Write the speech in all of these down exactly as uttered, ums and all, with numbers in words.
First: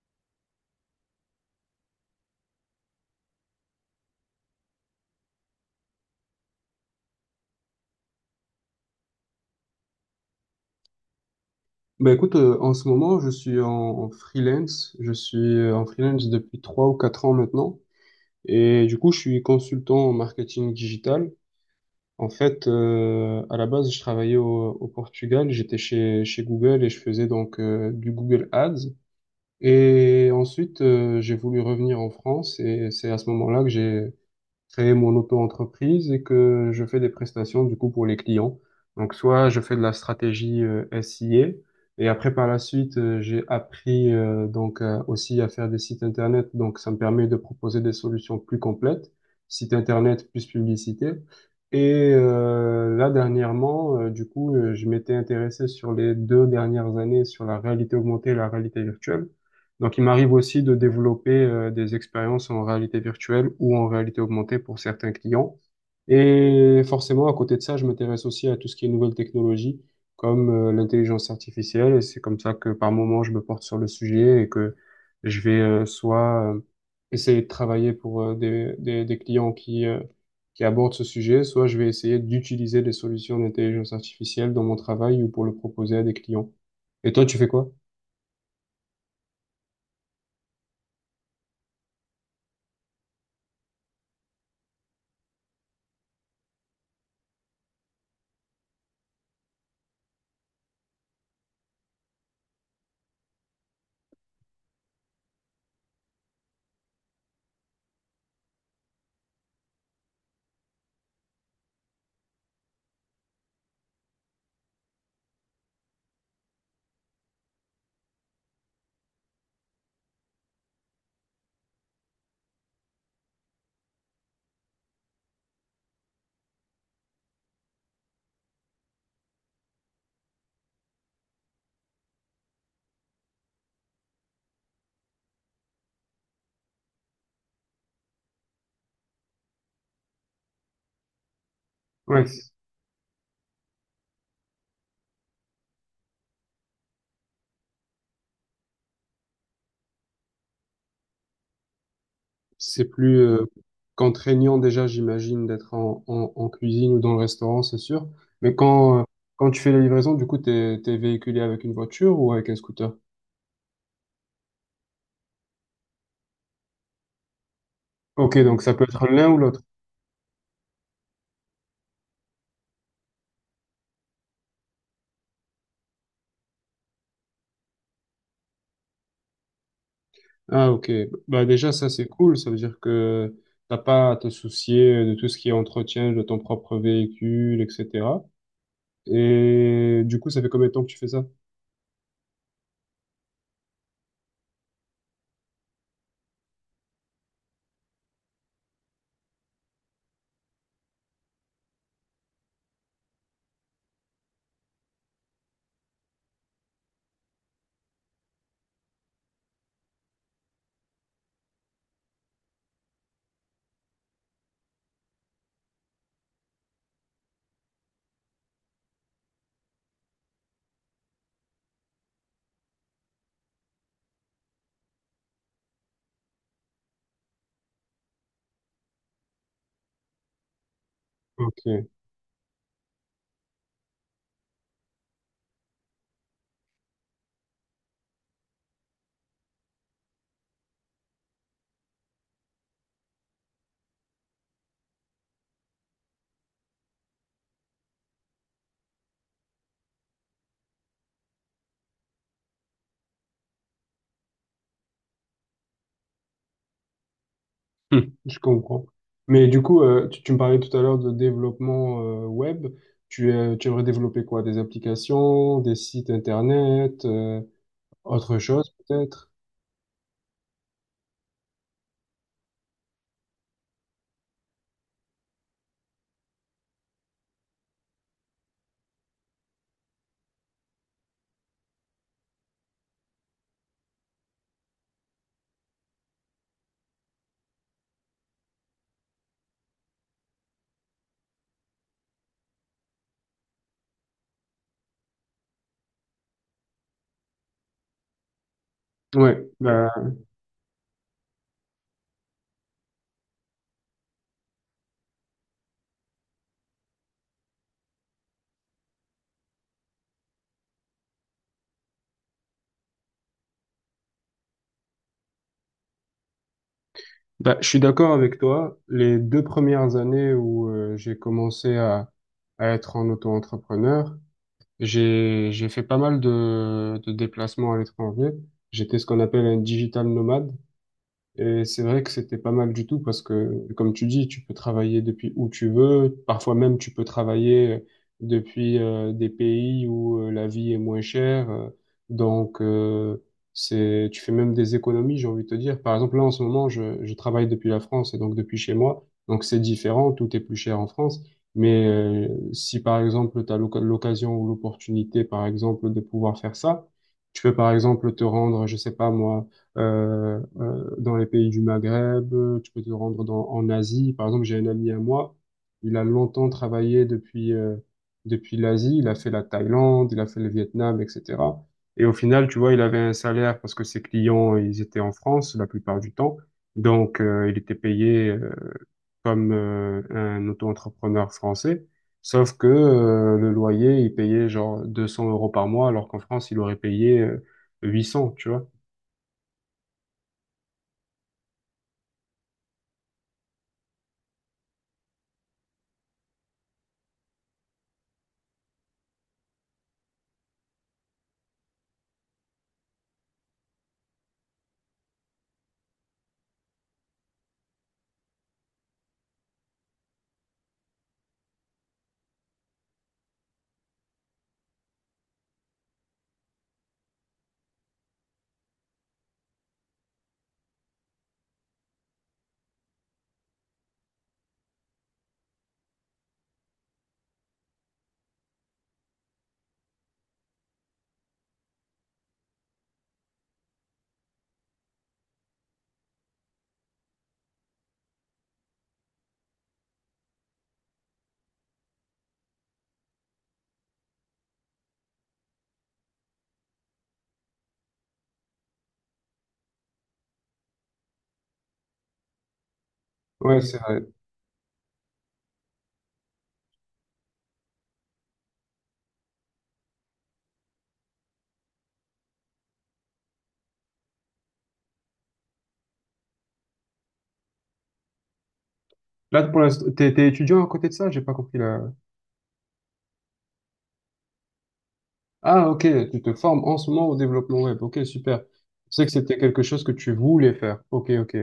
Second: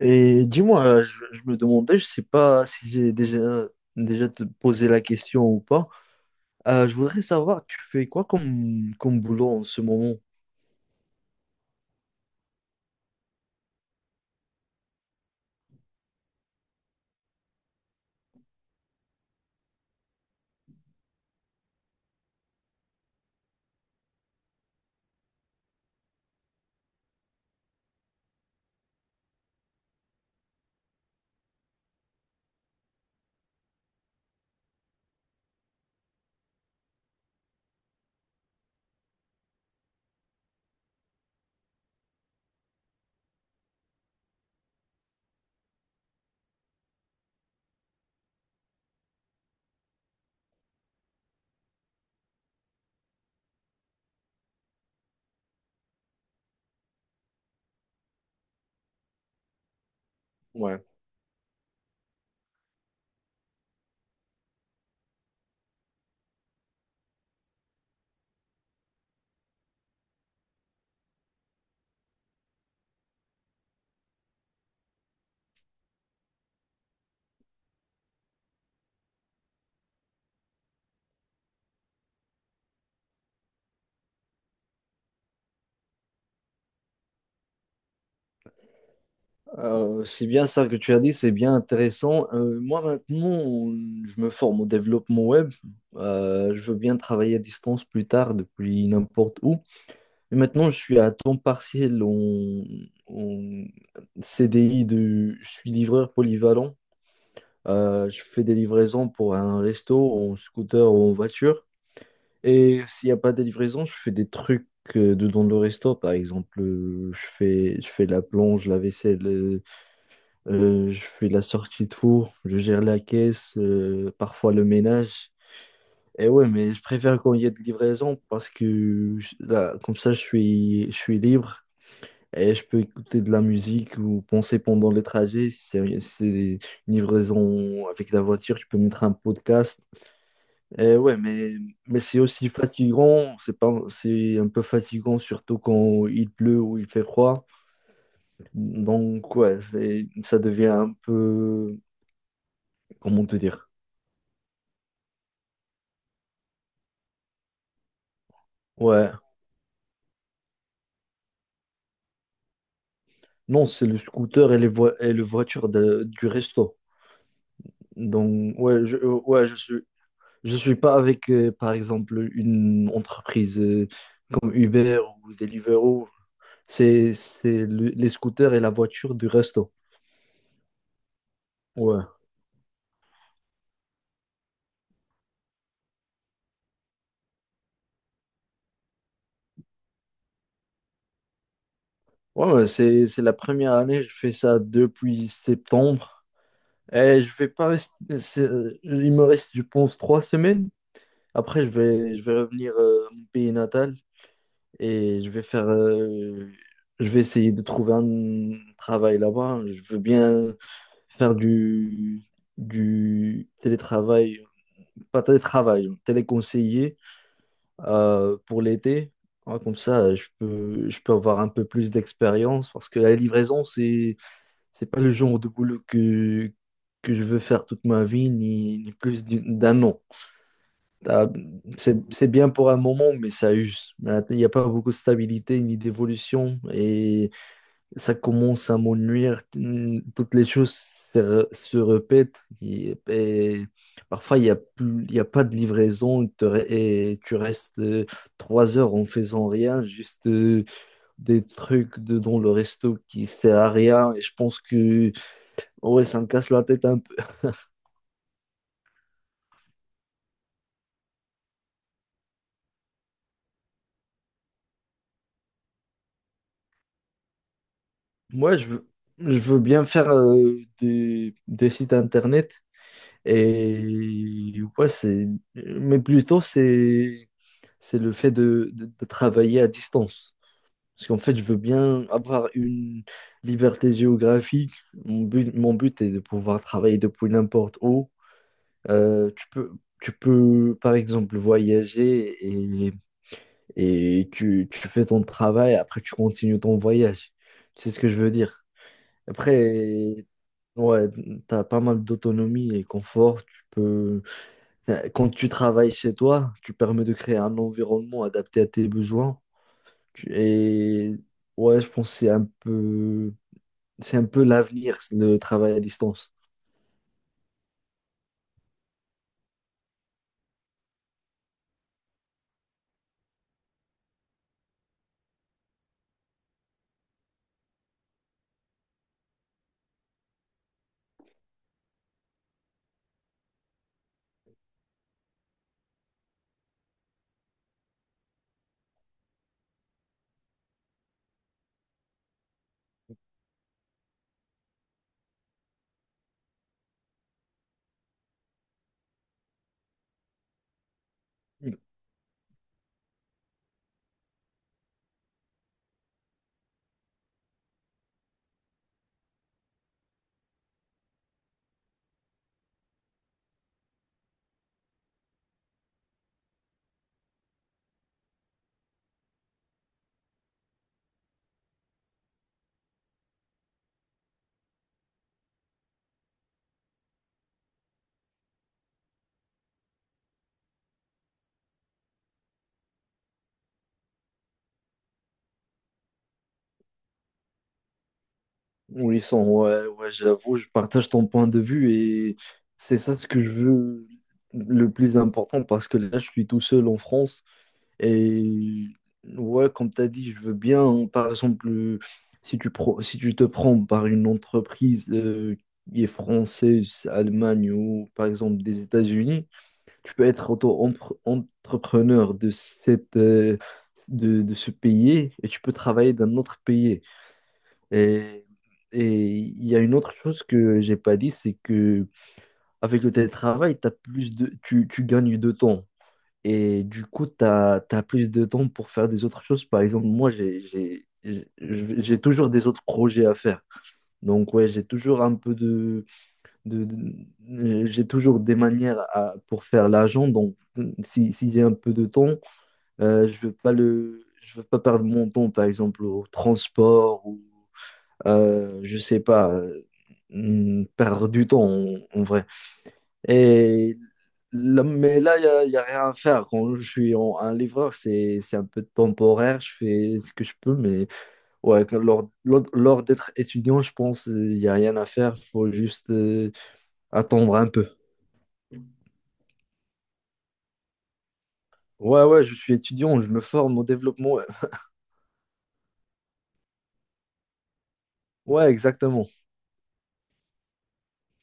Et dis-moi, euh, je, je me demandais, je sais pas si j'ai déjà, déjà te posé la question ou pas. Euh, je voudrais savoir, tu fais quoi comme, comme boulot en ce moment? Bah écoute, euh, en ce moment, je suis en, en freelance. Je suis euh, en freelance depuis trois ou quatre ans maintenant. Et du coup, je suis consultant en marketing digital. En fait, euh, à la base, je travaillais au, au Portugal. J'étais chez, chez Google et je faisais donc euh, du Google Ads. Et ensuite, euh, j'ai voulu revenir en France et c'est à ce moment-là que j'ai créer mon auto-entreprise et que je fais des prestations du coup pour les clients. Donc soit je fais de la stratégie euh, S I A et après par la suite euh, j'ai appris euh, donc euh, aussi à faire des sites internet donc ça me permet de proposer des solutions plus complètes, site internet plus publicité. Et euh, là dernièrement euh, du coup euh, je m'étais intéressé sur les deux dernières années sur la réalité augmentée et la réalité virtuelle. Donc, il m'arrive aussi de Ouais. développer euh, des expériences en réalité virtuelle ou en réalité augmentée pour certains clients. Et forcément, à côté de ça, je m'intéresse aussi à tout ce qui est nouvelles technologies, comme euh, l'intelligence artificielle. Et c'est comme ça que par moment, je me porte sur le sujet et que je vais euh, soit euh, essayer de travailler pour euh, des, des, des clients qui, euh, qui abordent ce sujet, soit je vais essayer d'utiliser des solutions d'intelligence artificielle dans mon travail ou pour le proposer à des clients. Et toi, tu fais quoi? Euh, c'est bien ça que tu as dit, c'est bien intéressant. Euh, moi maintenant, je me forme au développement web. Euh, je veux bien travailler à distance plus tard depuis n'importe où. Mais maintenant, je suis à temps partiel en, en C D I de, je suis livreur polyvalent. Euh, je fais des livraisons pour un resto, en scooter ou en voiture. Et s'il n'y a pas de livraison, je fais des trucs euh, dedans le resto. Par exemple, euh, je fais, je fais la plonge, la vaisselle, euh, euh, je fais la sortie de four, je gère la caisse, euh, parfois le ménage. Et ouais, mais je préfère quand il y a de livraison parce que je- là, comme ça, je suis, je suis libre. Et je peux écouter de la musique ou penser pendant les trajets. Si c'est si c'est une livraison avec la voiture, je peux mettre un podcast. Et ouais, mais, mais c'est Ouais. aussi fatigant. C'est pas, c'est un peu fatigant, surtout quand il pleut ou il fait froid. Donc, ouais, c'est, ça devient un peu. C'est plus Comment te euh, dire? contraignant déjà, j'imagine, d'être en, en, en cuisine ou dans le restaurant, c'est sûr. Mais quand, euh, Ouais. quand tu fais la livraison, du coup, t'es, t'es véhiculé avec une voiture ou avec un scooter? Non, c'est le scooter et les voi- et le voiture de- du resto. Ok, Donc, donc ça peut ouais, je, être l'un ou ouais, je l'autre. suis. Je suis pas avec, euh, par exemple, une entreprise. euh, comme Uber ou Deliveroo. C'est c'est le- les scooters et la voiture du resto. Ah, ok. Bah déjà, ça, Ouais. c'est cool. Ça veut dire que t'as pas à te soucier de tout ce qui est entretien de ton propre véhicule, et cetera. Et du coup, ça fait combien de temps que tu fais ça? Ouais, ouais, c'est c'est la première année, je fais ça depuis septembre. Et je vais pas rester. c'est- Il me reste, je pense, trois semaines. Après, je vais, je vais revenir euh, à mon pays natal, et je vais faire, euh, je vais essayer de trouver un travail là-bas. Je veux bien faire du, du télétravail, pas télétravail, téléconseiller euh, pour l'été. Ouais, comme ça, je peux, je peux avoir un peu plus d'expérience parce que la livraison, c'est, c'est pas le genre de boulot que, que je veux faire toute ma vie, ni, ni plus d'une- d'un an. T'as- Ok. C'est, c'est bien pour un moment, mais ça use. Il n'y a pas beaucoup de stabilité ni d'évolution. Et ça commence à m'ennuyer. Hum, Toutes les choses se, re- se répètent. Et, et parfois, il n'y a plus, il y a pas de livraison. Te re- et tu restes euh, trois heures en faisant rien, juste euh, des trucs de, dans le resto qui sert à rien. Et je pense que ouais, ça me casse la tête un peu. Hmm, je comprends. Mais du coup, euh, tu, tu me parlais tout à l'heure de développement euh, web. Tu, euh, tu aimerais développer quoi? Des applications, des sites internet, euh, autre Moi, je chose veux, peut-être? je veux bien faire euh, des, des sites internet. Et ouais, c'est, mais plutôt c'est, c'est le fait de, de- de travailler à distance. Parce qu'en fait, je veux bien avoir une liberté géographique. Mon but, mon but est de pouvoir travailler depuis n'importe où. Euh, tu peux, Tu peux, par exemple, voyager et, et tu, tu fais ton travail, après tu continues ton voyage. Tu sais ce que je veux dire? Ouais, bah, Après, ouais, t'as pas mal d'autonomie et confort. Tu peux euh, Quand tu travailles chez toi, tu permets de créer un environnement adapté à tes besoins. Tu- Et ouais, je pense que c'est un peu, c'est un peu l'avenir, le travail à distance. bah, je suis d'accord avec toi. Les deux premières années où euh, j'ai commencé à, à être en auto-entrepreneur, j'ai j'ai fait pas mal de, de déplacements à l'étranger. J'étais ce qu'on appelle un digital nomade. Et c'est vrai que c'était pas mal du tout parce que, comme tu dis, tu peux travailler depuis où tu veux. Parfois même, tu peux travailler euh, depuis euh, des pays où euh, la vie est moins chère. Euh, Donc, euh, c'est, tu fais même des économies, j'ai envie de te dire. Par exemple, là, en ce moment, je, je travaille depuis la France et donc depuis chez moi. Donc, c'est différent. Tout est plus cher en France. Mais euh, si, par exemple, tu as l'occasion ou l'opportunité, par exemple, de pouvoir faire ça, tu peux, par exemple, te rendre, je sais pas moi, euh, euh, dans les pays du Maghreb, euh, tu peux te rendre dans, en Asie. Par exemple, j'ai un ami à moi, il a longtemps travaillé depuis, euh, depuis l'Asie, il a fait la Thaïlande, il a fait le Vietnam, et cetera. Et au final, tu vois, il avait un salaire parce que ses clients, ils étaient en France la plupart du temps. Donc, euh, il était payé euh, comme euh, un auto-entrepreneur français. Sauf que euh, le loyer, il payait genre deux cents euros par mois, alors qu'en France, il aurait payé euh, huit cents, tu vois. Oui, son, ouais, ouais, j'avoue, je partage ton point de vue et c'est ça ce que je veux le plus important parce que là, je suis tout seul en France. Et ouais, comme tu as dit, je veux bien, hein, par exemple, euh, si tu, pro- si tu te prends par une entreprise euh, qui est française, Allemagne ou par exemple des États-Unis, tu peux être auto-entrepreneur de cette, euh, de, de ce pays et tu peux travailler d'un autre pays. Et, et il y a une autre chose que j'ai pas dit, c'est que avec le télétravail, t'as plus de, tu, tu gagnes de temps. Et du coup, tu as, plus de temps pour faire des autres choses. Par exemple, moi, j'ai, j'ai, j'ai j'ai toujours des autres projets à faire. Donc, ouais, j'ai toujours un peu de, de- de- euh, j'ai toujours des manières à- pour faire l'argent. Donc, si, si j'ai un peu de temps, euh, je veux pas le, je veux pas perdre mon temps, par exemple, au transport ou euh, je sais pas, euh, hmm, perdre du temps en, en vrai. Ouais, c'est Et là- mais là, il n'y a, y a rien à faire. Quand je suis en- un livreur, c'est, c'est un peu temporaire, je fais ce que je peux, mais ouais, quand- lors, lors, lors d'être étudiant, je pense il n'y a rien à faire, faut juste euh, attendre un peu. là, pour l'instant, t'es, t'es étudiant à côté de ça? J'ai pas compris là. Ouais, ouais, je suis étudiant, je me forme au développement. Ouais. Ah, ok, tu te formes en ce moment au développement web. Ok, super. Ouais, Je sais que exactement. c'était quelque chose que tu voulais faire. Ok, ok.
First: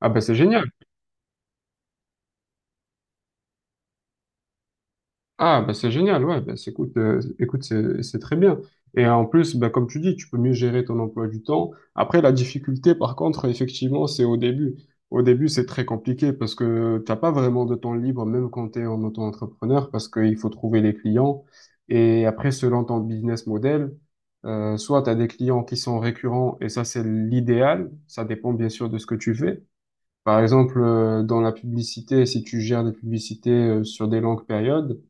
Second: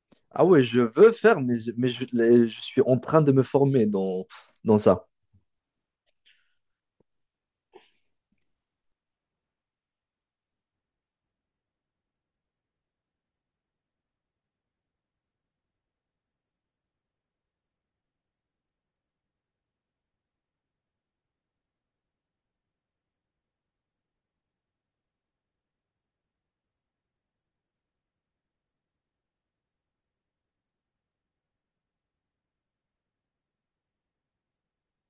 Ah, ben c'est Ah ouais, génial. je veux faire, mais, je- mais je, les- je suis en train de me former dans, dans ça. Ah, bah c'est génial, ouais, bah, c'est- écoute, euh, écoute, c'est c'est très bien. Et euh, en plus, bah, comme tu dis, tu peux mieux gérer ton emploi du temps. Après, la difficulté, par contre, effectivement, c'est au début. Au début, c'est très compliqué parce que t'as pas vraiment de temps libre, même quand tu es en auto-entrepreneur, parce qu'il faut trouver les clients. Et après, selon ton business model, euh, soit tu as des clients qui sont récurrents, et ça, c'est l'idéal. Ça dépend bien sûr de ce que tu fais. Par exemple, euh, dans la publicité, si tu gères des publicités euh, sur des longues périodes,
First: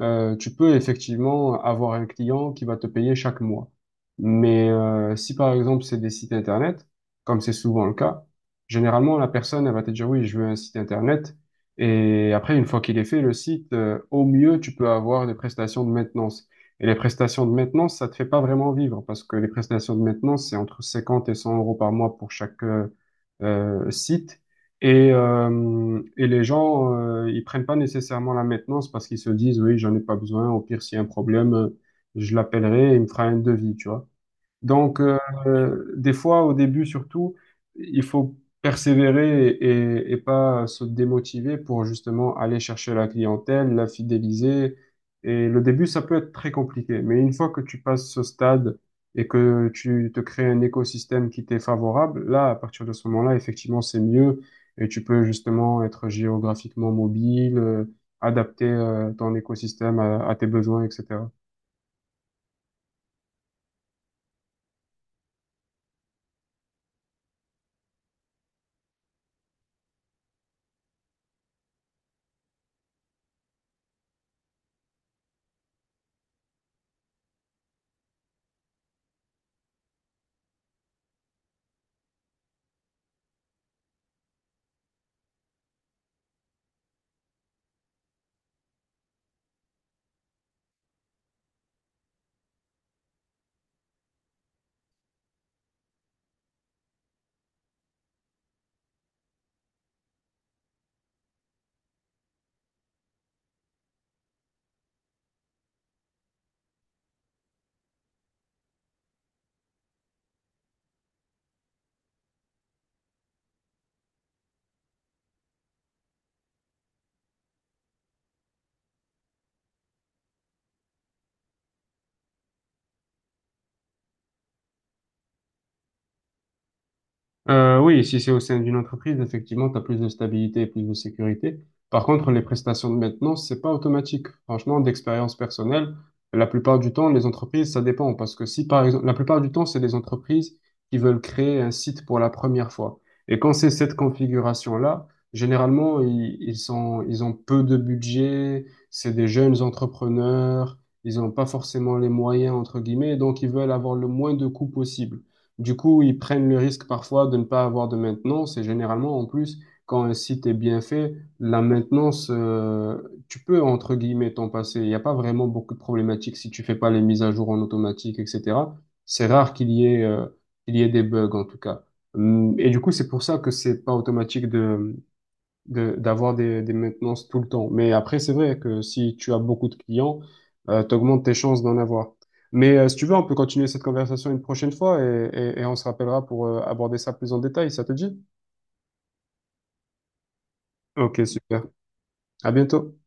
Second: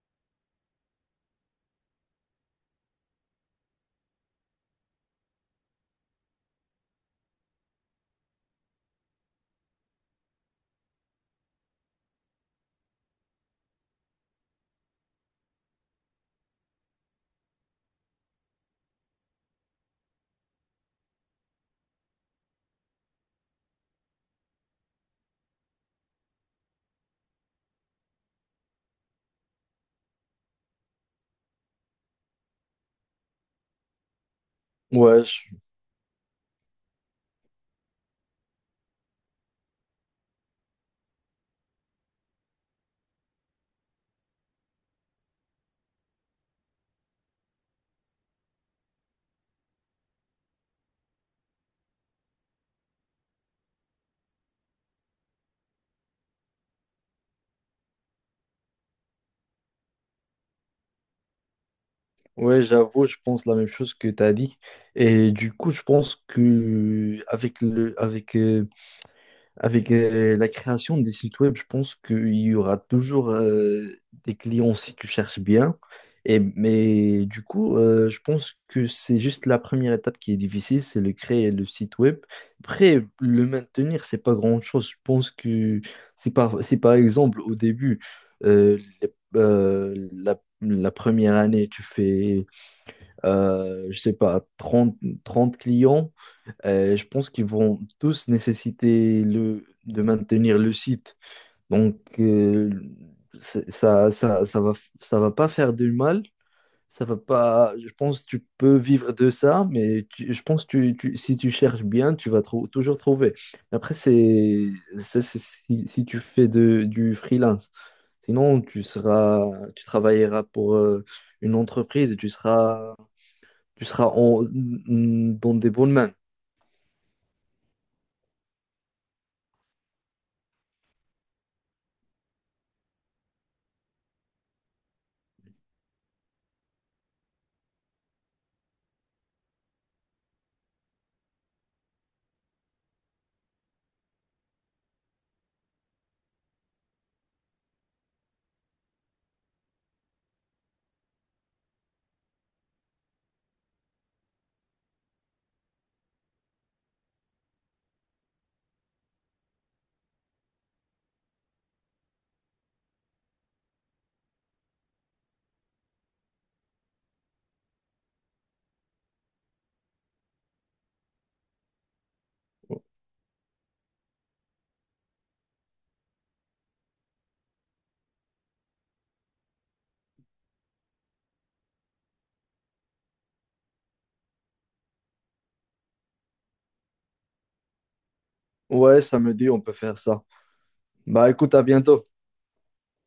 euh, tu peux effectivement avoir un client qui va te payer chaque mois. Mais euh, si par exemple c'est des sites internet, comme c'est souvent le cas, généralement la personne elle va te dire oui, je veux un site internet. Et après, une fois qu'il est fait, le site, euh, au mieux, tu peux avoir des prestations de maintenance. Et les prestations de maintenance, ça te fait pas vraiment vivre parce que les prestations de maintenance, c'est entre cinquante et cent euros par mois pour chaque euh, euh, site. Et, euh, et les gens, euh, ils prennent pas nécessairement la maintenance parce qu'ils se disent, oui, j'en ai pas besoin. Au pire, s'il y a un problème, euh, je l'appellerai et il me fera un devis, tu vois. Donc, Ouais, je. euh, des fois, au début surtout, il faut persévérer et, et pas se démotiver pour justement aller chercher la clientèle, la fidéliser. Et le début, ça peut être très compliqué. Mais une fois que tu passes ce stade et que tu te crées un écosystème qui t'est favorable, là, à partir de ce moment-là, effectivement, c'est mieux. Et tu peux justement être géographiquement mobile, euh, adapter euh, ton écosystème à, à tes besoins, et cetera. Ouais, j'avoue, je pense la même chose que tu as dit. Et du coup, je pense que avec le, avec, euh, avec euh, la création des sites web, je pense qu'il y aura toujours euh, des clients si tu cherches bien. Et, mais du coup, euh, je pense que c'est juste la première étape qui est difficile, c'est le créer le site web. Après, le maintenir, c'est pas grand-chose. Je pense que c'est par, c'est par exemple au début, euh, les- euh, la la première année, tu fais euh, je sais pas, trente 30 clients. Euh, je pense qu'ils vont tous nécessiter le, de maintenir le site. Donc, euh, c'est- ça, ça, ça va, ça va pas faire du mal. Ça va pas, je pense que tu peux vivre de ça, mais tu- je pense que tu- tu- si tu cherches bien, tu vas trou- toujours trouver. Après, c'est ça, c'est si, si tu fais de, du freelance. Sinon, tu seras, tu travailleras pour euh, une entreprise et tu seras tu seras en- dans des bonnes mains. Euh, oui, si c'est au sein d'une entreprise, effectivement, tu as plus de stabilité et plus de sécurité. Par contre, les prestations de maintenance, c'est pas automatique. Franchement, d'expérience personnelle, la plupart du temps, les entreprises, ça dépend. Parce que si, par exemple, la plupart du temps, c'est des entreprises qui veulent créer un site pour la première fois. Et quand c'est cette configuration-là, généralement, ils, ils sont, ils ont peu de budget, c'est des jeunes entrepreneurs, ils n'ont pas forcément les moyens, entre guillemets, donc ils veulent avoir le moins de coûts possible. Du coup, ils prennent le risque parfois de ne pas avoir de maintenance et généralement, en plus, quand un site est bien fait, la maintenance, euh, tu peux, entre guillemets, t'en passer. Il n'y a pas vraiment beaucoup de problématiques si tu fais pas les mises à jour en automatique, et cetera. C'est rare qu'il y ait, euh, qu'il y ait des bugs, en tout cas. Hum, Et du coup, c'est pour ça que c'est pas automatique de, de d'avoir des, des maintenances tout le temps. Mais après, c'est vrai que si tu as beaucoup de clients, euh, t'augmentes tes chances d'en avoir. Mais euh, si tu veux, on peut continuer cette conversation une prochaine fois et, et, et on se rappellera pour euh, aborder ça plus en détail. Ça te dit? Ouais, ça me dit, on peut faire ça. Ok, Bah écoute, à super. bientôt. À bientôt.